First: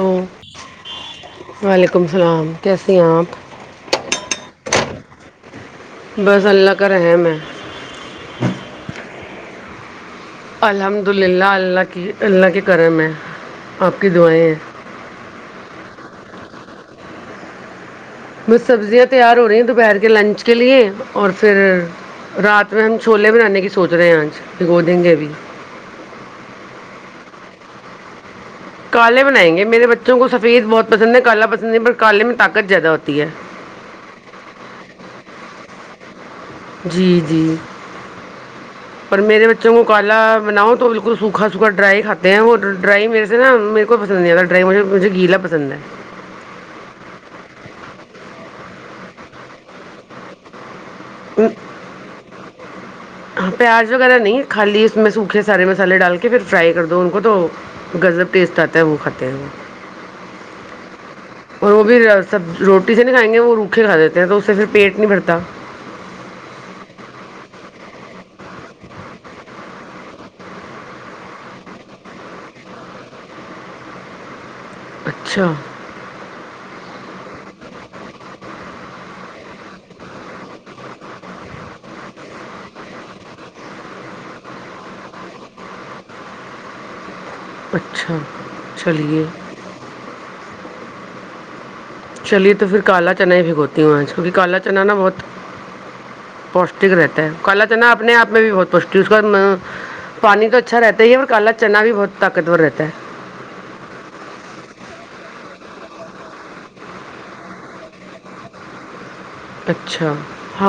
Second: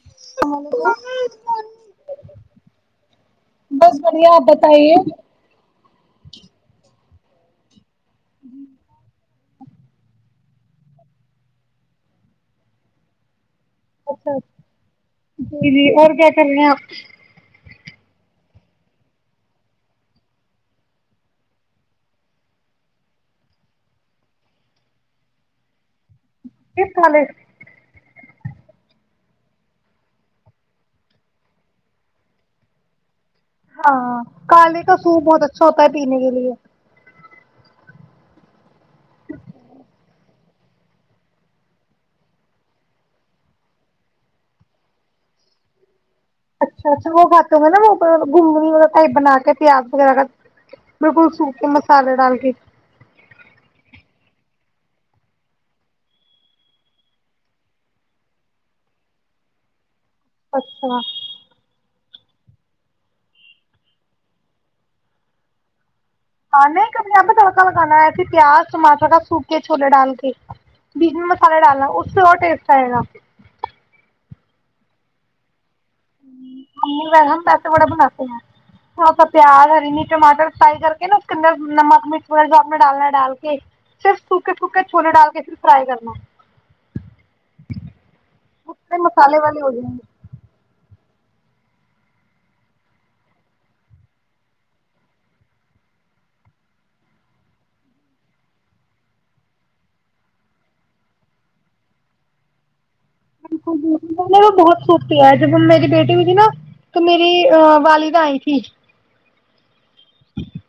hello وعلیکم السلام کیسی ہیں آپ بس بڑھیا آپ بتائیے [inaudible] بس اللہ کر رہم ہاں [inaudible] الحمد للہ اللہ کی اللہ کے کرم میں اچھا اچھ جی جی اور کیا [inaudible] نیہ آپ [inaudible] بس سبزیاں تیار ہو رہی ہیں دوپہر کے لنچ کے لیے اور پھر رات میں ہم چھولے بنانے کی سوچ رہے ہیں آج پو دیں گے بھی کال [inaudible] کالے بنائیں گے میرے بچوں کو سفید بہت پسند ہے کالا پسند ہے پر کالے میں طاقت زیادہ ہوتی ہے ہاں کالے کا سوپ بہت اچھا ہوتا ہے پینے کے لیے جی جی جی پر میرے بچوں کو کالا بناؤ تو بالکل سوکھا سوکھا ڈرائی کھاتے ہیں اور ڈرائی میرے سے نا میرے کو پسند نہیں آا ڈرائی مجھے مجھے گیلا پسند ہے اچھا اچھا وہ باتوں میں نا وہ گگنی م ٹائپ بنا کے پیاز وغیرہ کا بالکل سوپ کے مسالے ڈال کے ہاں پیاز وغیرہ نہیں خالی اس میں سوکھے سارے مسالحے ڈال کے پھر فرائی کر دو ان کو تو گذب ٹیسٹ آتا ہے وہ کھاتے ہیں وہ اچھا [inaudible] اور وہ بھی سب روٹی سے نہیں کھائیں گے وہ روکھے کھا دیتے ہیں تو اس سے پھر پیٹ نہیں بھرتا ہاں نہیں اپنے آپ پہ تڑکا لگانا ہے ایسے پیاز ٹماٹر کا سوکھ کے چھوولے ڈال کے بیجن مسالے ڈالنا اس سے اور ٹیسٹ آئے گا اچھا [inaudible] امی و ہم پیسے بڑا بناتے ہیں تھوڑا سا پیاز ہرینی ٹماٹر فرائی کر کے نا اس کے اندر نمک مرچ وغہ جو آپ نے ڈالنا ہے ڈال کے صرف سوکھکے سوکھے چھولے ڈال کے پھر فرائی کرنا اچھا وہ سارے چلیے مسالے والے ہو جائیں گے چلیے تو پھر کالا چنا ہی بھگوتی ہوں کیونکہ کالا چنا نا بہت پوشٹک رہتا ہے کالا چنا اپنے آپ میں بھی بہت پوشٹ اس کا پانی تو اچھا رہتا ہی اور کالا چنا بھی بہت طاقتور رہتا ہے بالکل بالکل میں نے وہ بہت سوکھ کیا ہے جب میری بیٹی ہوئی تھی نا تو میری والدہ آئی تھی اچھا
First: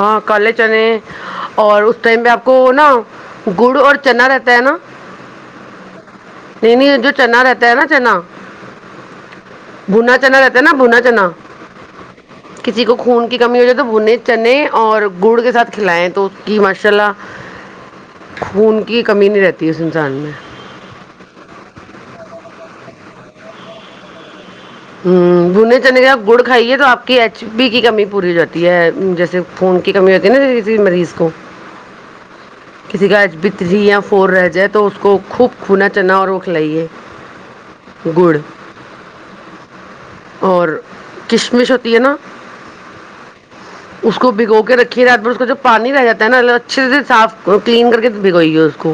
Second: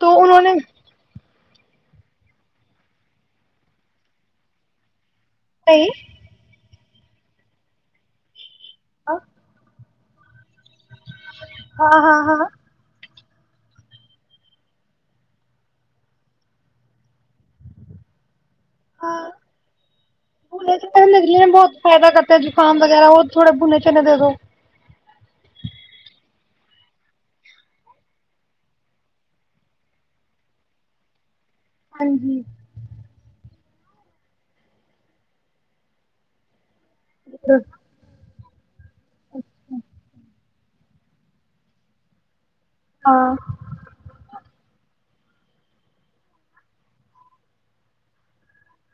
تو انہوں کل نے چنے اور اس ٹائم میں آپ کو نا گڑ اور چنا رہتا ہے نا نہیںئی نہیں نہیں جو چنا رہتا ہے نا چنا آ [inaudible] بنا چنا نا بنا چنا ہاں ہاں کسی کو خون کی کمی ہو جائے تو بھنے چنے اور گڑ کے ساتھ کھلیں تو اس کی ماشاء اللہ خون کی ہاں کمی نہیں رہتی اس انسان میں بول پ نکلیا نے بہت فائد کرتا خان وغیرہ وہ تھوڑے بنے چنے دے دو ہ بھنے چنے کے آپ گڑ کھائیے تو آپ کی ایچ پی کی کمی پوری ہو جاتی ہے جیسے خون کی کمی ہوتی ہے نا کسی مریض کو ہاں جی [inaudible] بتری یا پور رہ جائے تو اس کو خوب کھونا چنا اور روکھ لائیے گڑ [inaudible] اچھا اور کشمش ہوتی ہے نا ہاں اس کو بگو کے رکھی پ رات میں اس کو جو پانی رہ جاتا ہے نا اچھے سے صاف کلین کر کے بھگوئیے اس کو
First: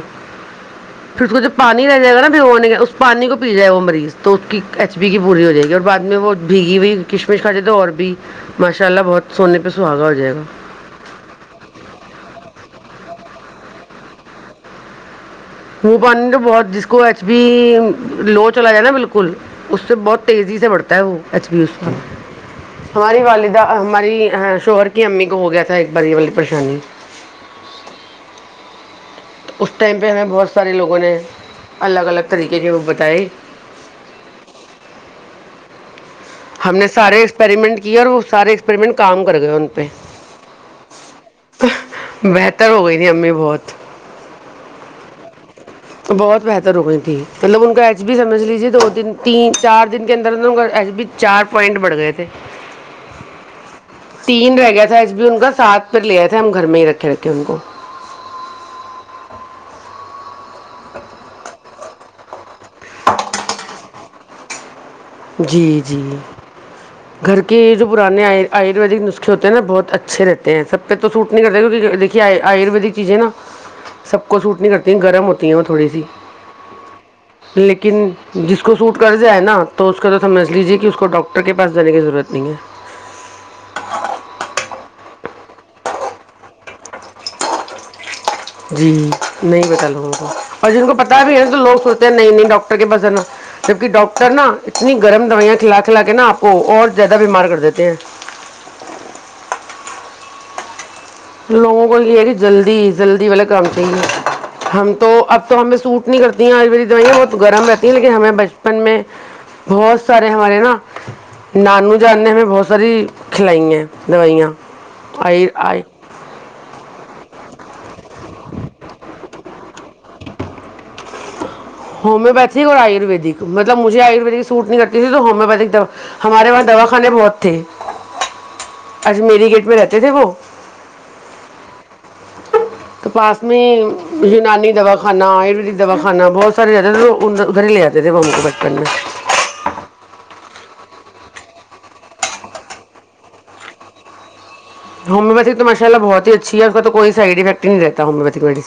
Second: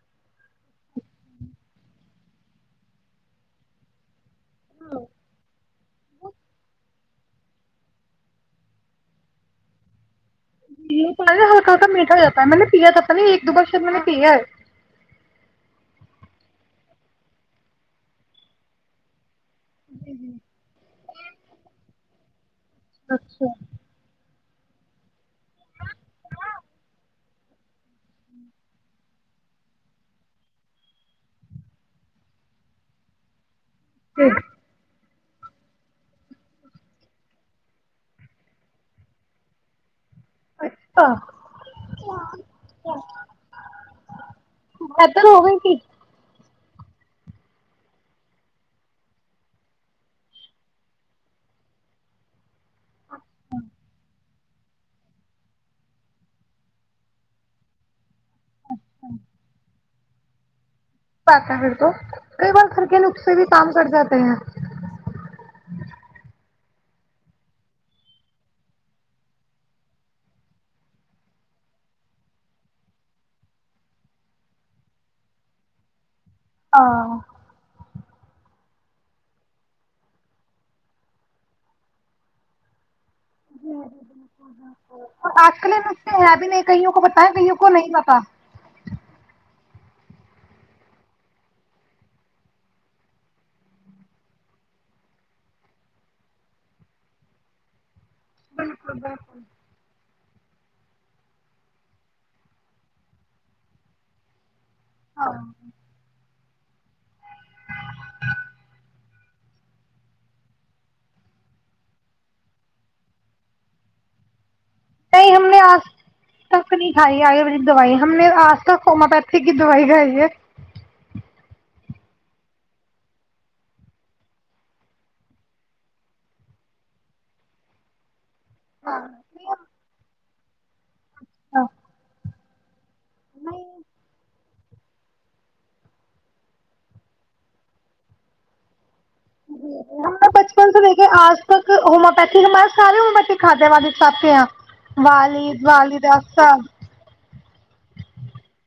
پھر اس کو جو پانی رہ جائے گا نا بھگونے کا اس پانی کو پی جائے وہ مریض تو اس کی ایچ بیی کی پوری ہو جائے گی اور بعد میں وہ بھیگی بھیئی کشمش کھا جائے تو اور بھی ماشاء اللہ بہت سونے پہ سہاگا ہو جائے گا یہ ہلکاکا میٹا ہو جاتا ہے میں نے پیا تھا پتا نہیں ایک دو بار شد میں نے پیا ہے مہ پانی بہت جس کو ایچ بی لو چلا جائے نا بالکل اس سے بہت تیزی سے بڑھتا ہے وہ ایچ بی ہماری والدہ اچھا ہماری شہر کی امی کو ہو گیا تھا ایک باری والی پریشانی تو اس ٹائم پہ ہمیں بہت سارے لوگوں نے الگ الگ طریقے کے وہ بتائی اٹ ہم نے سارے ایکسپریمنٹ کیے اور وہ سارے ایکسپریمنٹ کام کر گئے ان پہ اچھا بہتر ہو گئی ت امی بہت بہتر ہو گئی کہ بہت بہتر ہو گئی تھیں مطلب ان کا ایچ بی سمجھ لیجیے دو دن تین چار دن کے اندر اندر ان کا ایچ بی چار پوائنٹ بڑھ گئے تھے [inaudible] تین رہ گیا تھا ایس بی ان کا سات پھر لے آئے تھے ہم گھر میں ہی رکھے رکھے ان کو [inaudible] [unintelligible] تو کئی بار گھر کے نک سے بھی کام کٹ جات [inaudible] جی جی گھر کے جو پرانے آیورویدک نسخے ہوتے ہیں نا بہت اچھے رہتے ہیں سب پہ تو سوٹ نہیں کرتے کیکہ دیکھیے آیورویدک چیزیں نا سب کو سوٹ نہیں کرتی گرم ہوتی ہیں وہ تھوڑی سی [inaudible] لیکن جس کو سوٹ کر د ہے نا تو اس کا رط سجھ لیجیے کہ اس کو ڈاکٹر کے پاس جانے کی ضرورت نہیں ہے جی جی بالکل بالکل اور آج کلے نتے ہے بھی نہیں کئیوں کو پتا ہے کئیوں کو نہیں پتا جی نہیں پتا لوگوں کو اور جن کو پتا بھی ہےا تو لوگ سوچتے ہیں نہیں نہیں ڈاکٹر کے پاس ہے نا جبک ڈاکٹر نا اتنی گرم دوائیاں کھلا کھلا کے نا آپ کو اور زیادہ بیمار کر دیتے ہیں بالکل بالکل لوگوں کو نہیں ہے کہی جلدی جلی والا کام چاہیے ہم تو ہاں اب تو ہمیں سوٹ نہیں کرتی آروی دوائیا وہت گم رہتی لیکن ہمیں بچپن میں بہت سارے ہمارے نا نانو جان نے ہمیں بہت ساری کھلائی ہیں دوائیاں نہیں آئی ہم نے آئی آج تک نہیں کھائی آیورویدک دوائی ہم نے آج تک ہومیو پیتھی کی دوائی کھائی ہے ہومیوپیتھک اور آیورویدک مطلب مجھے آیورویدک سوٹ نہیں کرتی تھی تو ہومیو پیتھک ہمارے وہاں دواخانے بہت تھے ہاں آج میری گیٹ میں رہتے [unintelligible] ہاں تو پاس میں نہیں یونانی دا خانا آیورویدک دا خانا بہت سار لتے تھے ل ادھر ادھر ہی لےتے تھے م کے بچپن میں یک آج تک ہومیوپیتک ہمارے سے ہووتک کادے والادد ح ساب کے ہیں ہومیوپیتھی تو مشء ال بہت اچھی ہے اس کا تو کوئی سائڈفیکٹ نہیں رہتا ہومیویتھ والی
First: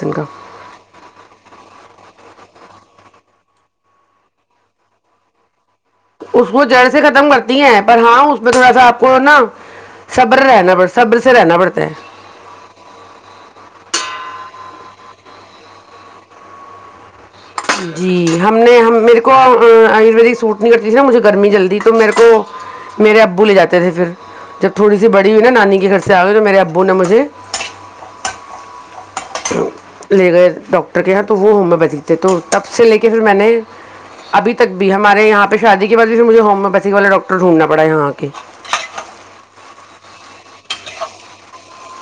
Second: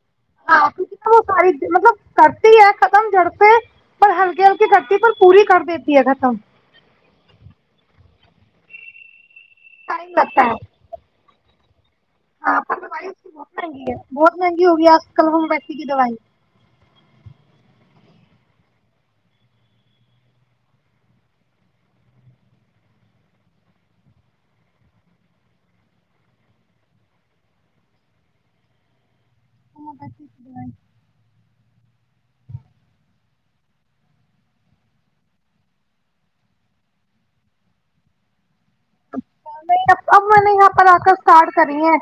ہاں کیونکہ نہ وہ ساری مطلب کرتی ہے ختم جڑتے پر ہلکی ہلکی کرتی پر پوری کر دیتی ہے ختم اس کو جڑ سے ختم کرتی ہیں پر ہاں اس میں کا تھا آپ کو نا ٹائم سبر رہنا پرڑ سبر سر نہا بڑتے ہیں ہاںائی اس بہت مہنگی ہے بہت مہنگی ہوگی آج کل ہوم ویسی کی دوائی جی ہم نے ہم میرے کو آ مری سوٹ نہیں کرتی تھی نا مجھے گرمی جلدی تو میرے کو میرے ابو لے جاتے تھے پھر جب تھوڑی سی بڑی ہوئی نا نانی کے گھر سے آ گئے تو میرے ابو نے مجھے ہومیوپیتھی لے کی گئے دوائی ڈاکٹر کے یہاں تو وہ ہومیو پیتھ تھے تو تب سے لے کے پھر میں نے ابھی تک بھی ہمارے یہاں پہ شادی کے بعد پھر مجھے ہومیوپیتھی والے ڈاکٹر ڈھونڈنا پڑا یہاں کے اب میں نے یہاں پر آ کر اسٹارٹ کری ہے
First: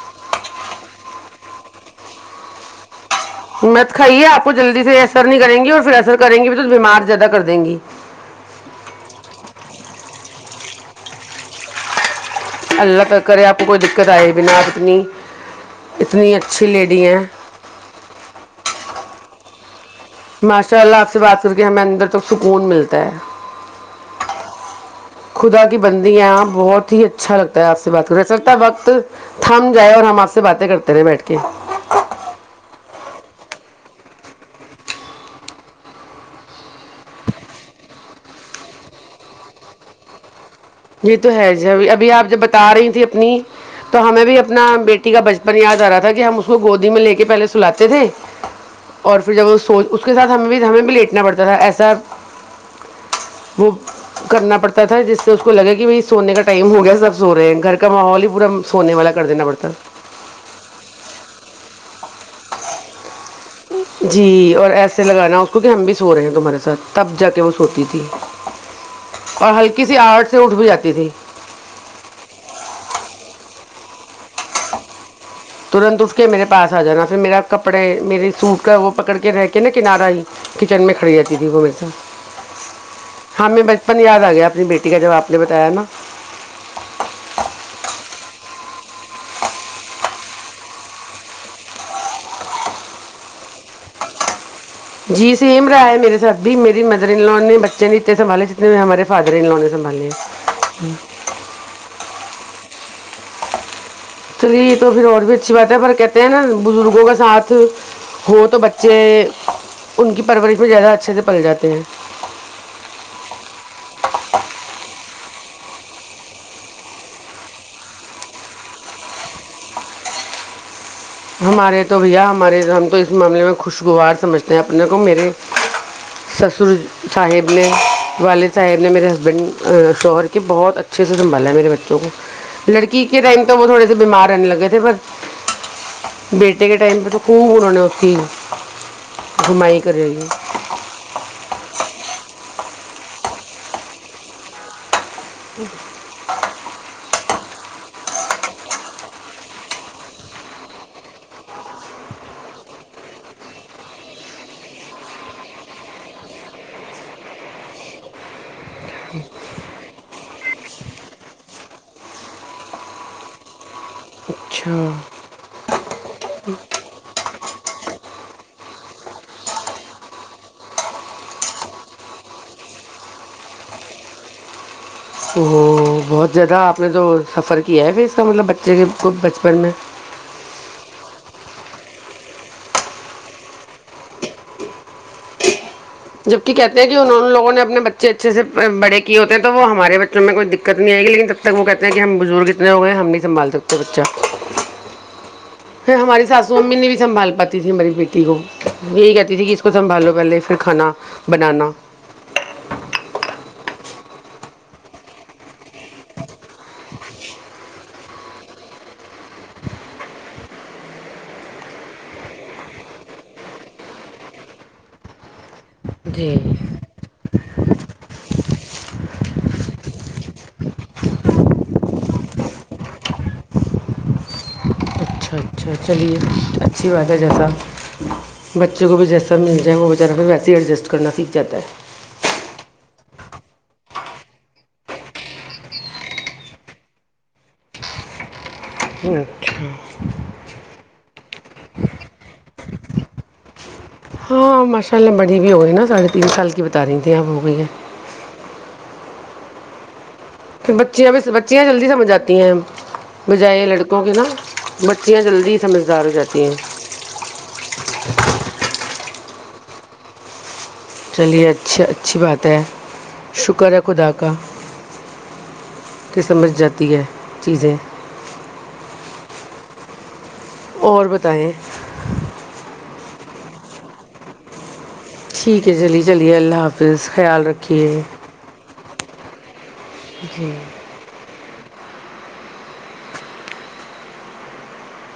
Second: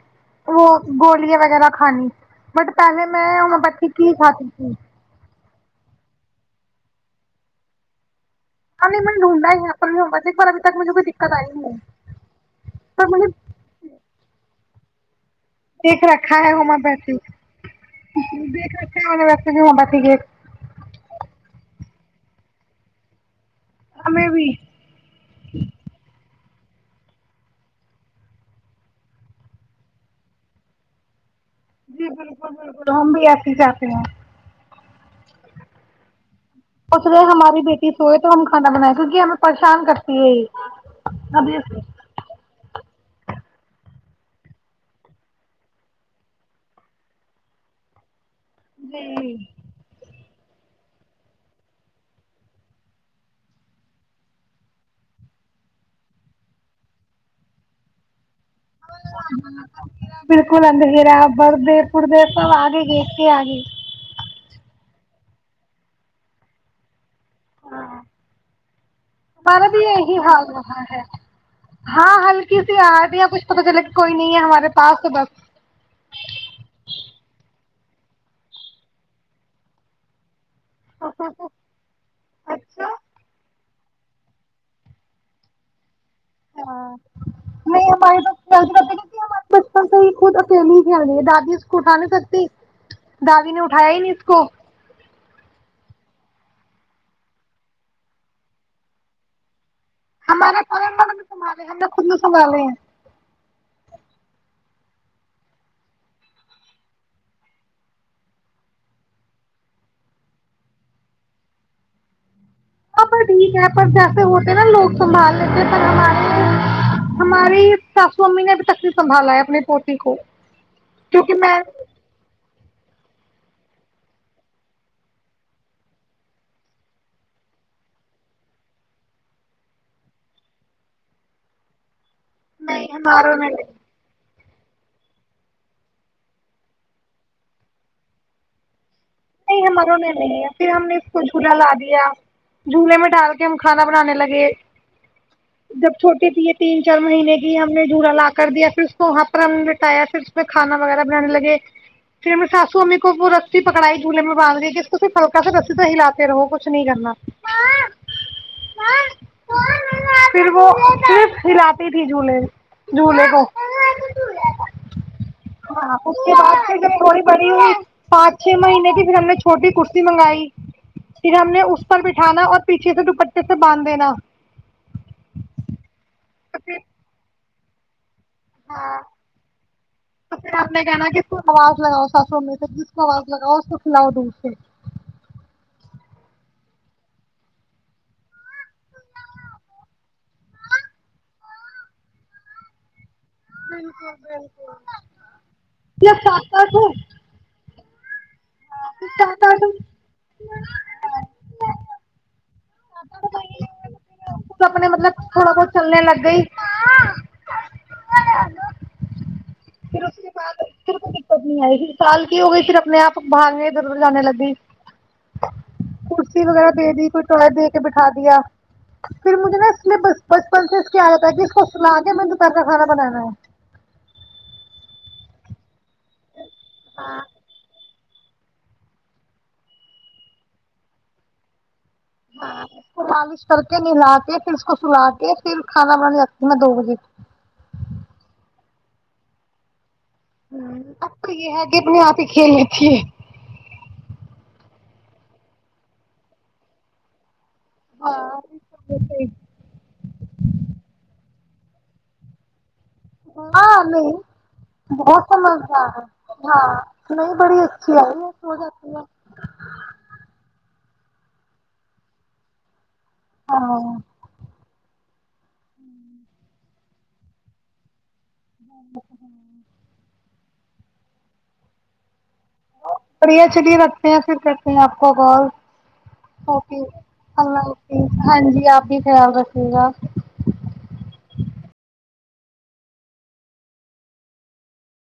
وہ گولیاں وغیرہ کھانی بٹ پہلے میں ہومیوپیتھی مت کی کھائیے آپ کھاتی کو تھی جلدی سے ایسر نہیں کریں گے اور پھر اثر کریں گے بھی تو بیمار زیادہ کر دیں گی ہاں نہیں میں نے ڈھونڈا ہی یہاں پر بھی ب ابھی تک مجھے کوئی دقت آئی نہیں ہے اللہ پر تک مجھے کرے آپ کوئی دقت آئے ب نا آپ اپنی دیکھ رکھا ہے ہومیوپیتھی دیکھ ر ویسے بھی ہو ٹھیک ہے ا شاء اللہ آپ سے بات کر کے ہمیں اندر تک سکون ملتا ہے ہمیں بھی خدا کی بنند ہے بہت ہی اچھا لگتا ہے آپ سے بات کریں سرتا وقت تھم جائے اور ہم آپ سے باتیں کرتے رہے بیٹھ کے جی بالکل بالکل ہم بھی ای ہی چاہتے ہیں اس نےے ہماری بیٹی سوئے تو ہم کھانا بنائے کیونکہ ہمیں پریشان کرتی ہے ہی یہ تو ہے ج اب ابھیپب بتا رہی تھی اپنی تو ہمیں بھی اپنا بیٹی کا بچپن یاد آ رہا تھا کہ ہم اس کو گودی میں لے کے پہلے سلاتے تھے اور پھر جب سوچ اس کے ساتھ ہمیں بھی ہمیں بھی لیٹنا پڑتا تھا ایسا وہ کرنا پڑتا تھا جس سے اس کو لگا کہ بھائی سونے کا ٹائم ہو گیا سب سو رہے گ کا ماحول ہی پورا سونے والا کر دینا پڑتا بالکل اندھیرا برد پڑتے نا آگ گ جی اور ایسے لگانے اس کو ہم بھی سو رہ ہیں تمہارے سھ ہ اور ہمارا بھی ہلکی سی یہ یہی آہٹ سے حال اٹھ بھی رہا جاتی ہے تھی ہاں ہلکی سی آدیا کچھ پت چلا گ کوئی نہیں ہے ہمارے پاس تو بس ترنت اٹھ کے میرے پاس آ جانا پھر میرا کپڑے میرے سوٹ کا وہ پکڑ کے رہ کے نا کنارہ ہی کچن میں کھڑی جاتتی تھی وہ میر س اچھا ہاں میں اپن یاد آ گیا اپنی بیٹی کا جب آپ نے بتایا نا ہاں نہیں ہمارے بتے کیک ہمارے بچپن سے ہی خود اکیلی ہی کھیل رہی ہے دادی اس کو اٹھا نہیں سکتی دادی نے اٹھایا ہی نہیں اس کو جی سیم رائے ہے میرے ساتھی میری مدر ان ل نے بچے نے اتنے سنبالے جتنے ہمارے فادر ان ل نے سنبھالے ہیں ہمارے ک سنبھالے ہم نے خ سبے ہیں چھر یہ تو پھر اور بھی اچھی بات ہے پر کہتے ہیں نا بزرگوں کا ساتھ ہو تو بچے ان کی پرورش میں زیادہ اچھے سے پل جاتے ہیں ہاں پر ٹھیک ہے پر جیسے ہوتے نا لوگ سنبھال لیتے پر ہم ہماری ساسو امی نے ابھی تک نہیں سنبھالا ہے اپنی پوٹی کو کیونکہ میں ہمارے تو بھیا ہمارے ہم تو اس معاملے میں خوشگوار سمجھتے ہیں اپنے کو میرے سسر صاحب نے والد صاحب نے میرے ہسبینڈ شوہر کے بہت اچھے سے سنبھالا ہے میرے بچوں کو نہیں لڑکی کے ہماروں ٹائم نے تو وہ تھوڑے سے بیمار رہنے لگا کہتےے پر بیٹے کے ٹائم پہ تو خوں ہونہ نے اتی نہیں ہماروں میں نہیں ہے پھر ہم نے اس کو جھولا لا دیا جولے میں ڈال کے ہم کھانا بنانے لگے جب چھوٹے تھے تین چار مہینے کے ہم نے جورا لا کر دیا پھر اس کو وہاں پر ہم نے لٹایا پھر اس میں کھا وغیرہ بنانے لگے پھر ہم سسو امی کو وہ رسی پکڑائی گی جولے میں باندھ گئے کہ اس کو ص ہلکا سے رسی سے ہلاتے رہو کچھ نہیں کرنا پھر وہ صرف ہلاتی تھی جھولے جھولے کو اچھا ہاں ا آ تھی پ پانچ چھ مہینے پھر ہم نے چھوٹی کرسی منگائی پھر ہم نے اس پر بٹھانا اور پیچھے سے دوپٹٹے سے باندھ دینا ا بہت زیادہ آپ پھر نے تو سفر کی ہے پھر مطلب بچے بچپن میں تو پھر آپ نے کہنا کہ اس کو آواز لگاؤ ساسو میں سے جس کو آواز لگاؤ اس کو کھلاؤ دو اسے جب کہتے ہیں کہ ان لوگوں نے اپنے بچے اچھے سے بڑے کی ہوتے ہیں تو وہ ہمارے بچوں میں کوئی دقت نہیں آئے گ لیکن تب تک وہ کہتے ہیں کہ ہم بزرگ اتنے ہوئے ہیں ہم سنبال سکتے بچا پ یا ہماری سات ساسو امی آٹھ نے ہو بھی سنبھال پاتی تھی ہماری بیٹی تیھ یہی کہتی سات ت کہ اس آٹھ کو سنبالو پہلے پھر کانا بنانا اپنے مطلب تھوڑا بہت چلنے لگ گئی [inaudible] پھر اس کے بعد پھر کوئی دقت نہیں آئی سال کی ہو گئی پھر اپنے آپ بھاگنے ادھر ادھر جانے لگی جی کرسی وغیرہ دے دی کوئی ٹوالٹ دے کے بٹھا دیا پھر مجھے نا اسے بچپن سے کیادتا ہے کہ اس کو سلا کے دوپہرہ کھانا بنانا ہے اچھا اچھا چلیے اچھی بات ہے جیسا بچے کو بھی جیسا مل جائے وہ بچارہ پھر ویسے ہی ایڈجسٹ کرنا سیکھ جاتا ہے اس کو لالش کر کے نلا کے پھر اس کو سلا کے پھر کھانا بننے لگتی ہ میں دو بجے اچھا ہ اب تو یہ ہے کہ اپنے آپ ہی کھیل لی تے پہلےڑی ہو گئی نا ساڑھے تین سال بتا رہی تھھی اب ہو گئی ہے ہاں پھر بچیاں بھی بچیاں جلدی سمجھ آتی ہیں بجائے ہاں لڑکوں نہیں کے نا بچیاں بہت جلدی سمجھدار ہے ہو جاتی ہیں ہاں نہیں بڑی اچھی آ سو جاتی چلیے اچھی اچھی بات ہے شکر ہے ہاں خدا کا کہ سمجھ جاتی ہے چیزیں ہ اور بتائیں پریا چلیے رکھتے ہیں پھر کر آپ کو کال ٹھیک ہے چلیے چلیے اللہ اک حافظ خیال اللہ رکھیے حافظ ہاں جی آپ بھی خ جی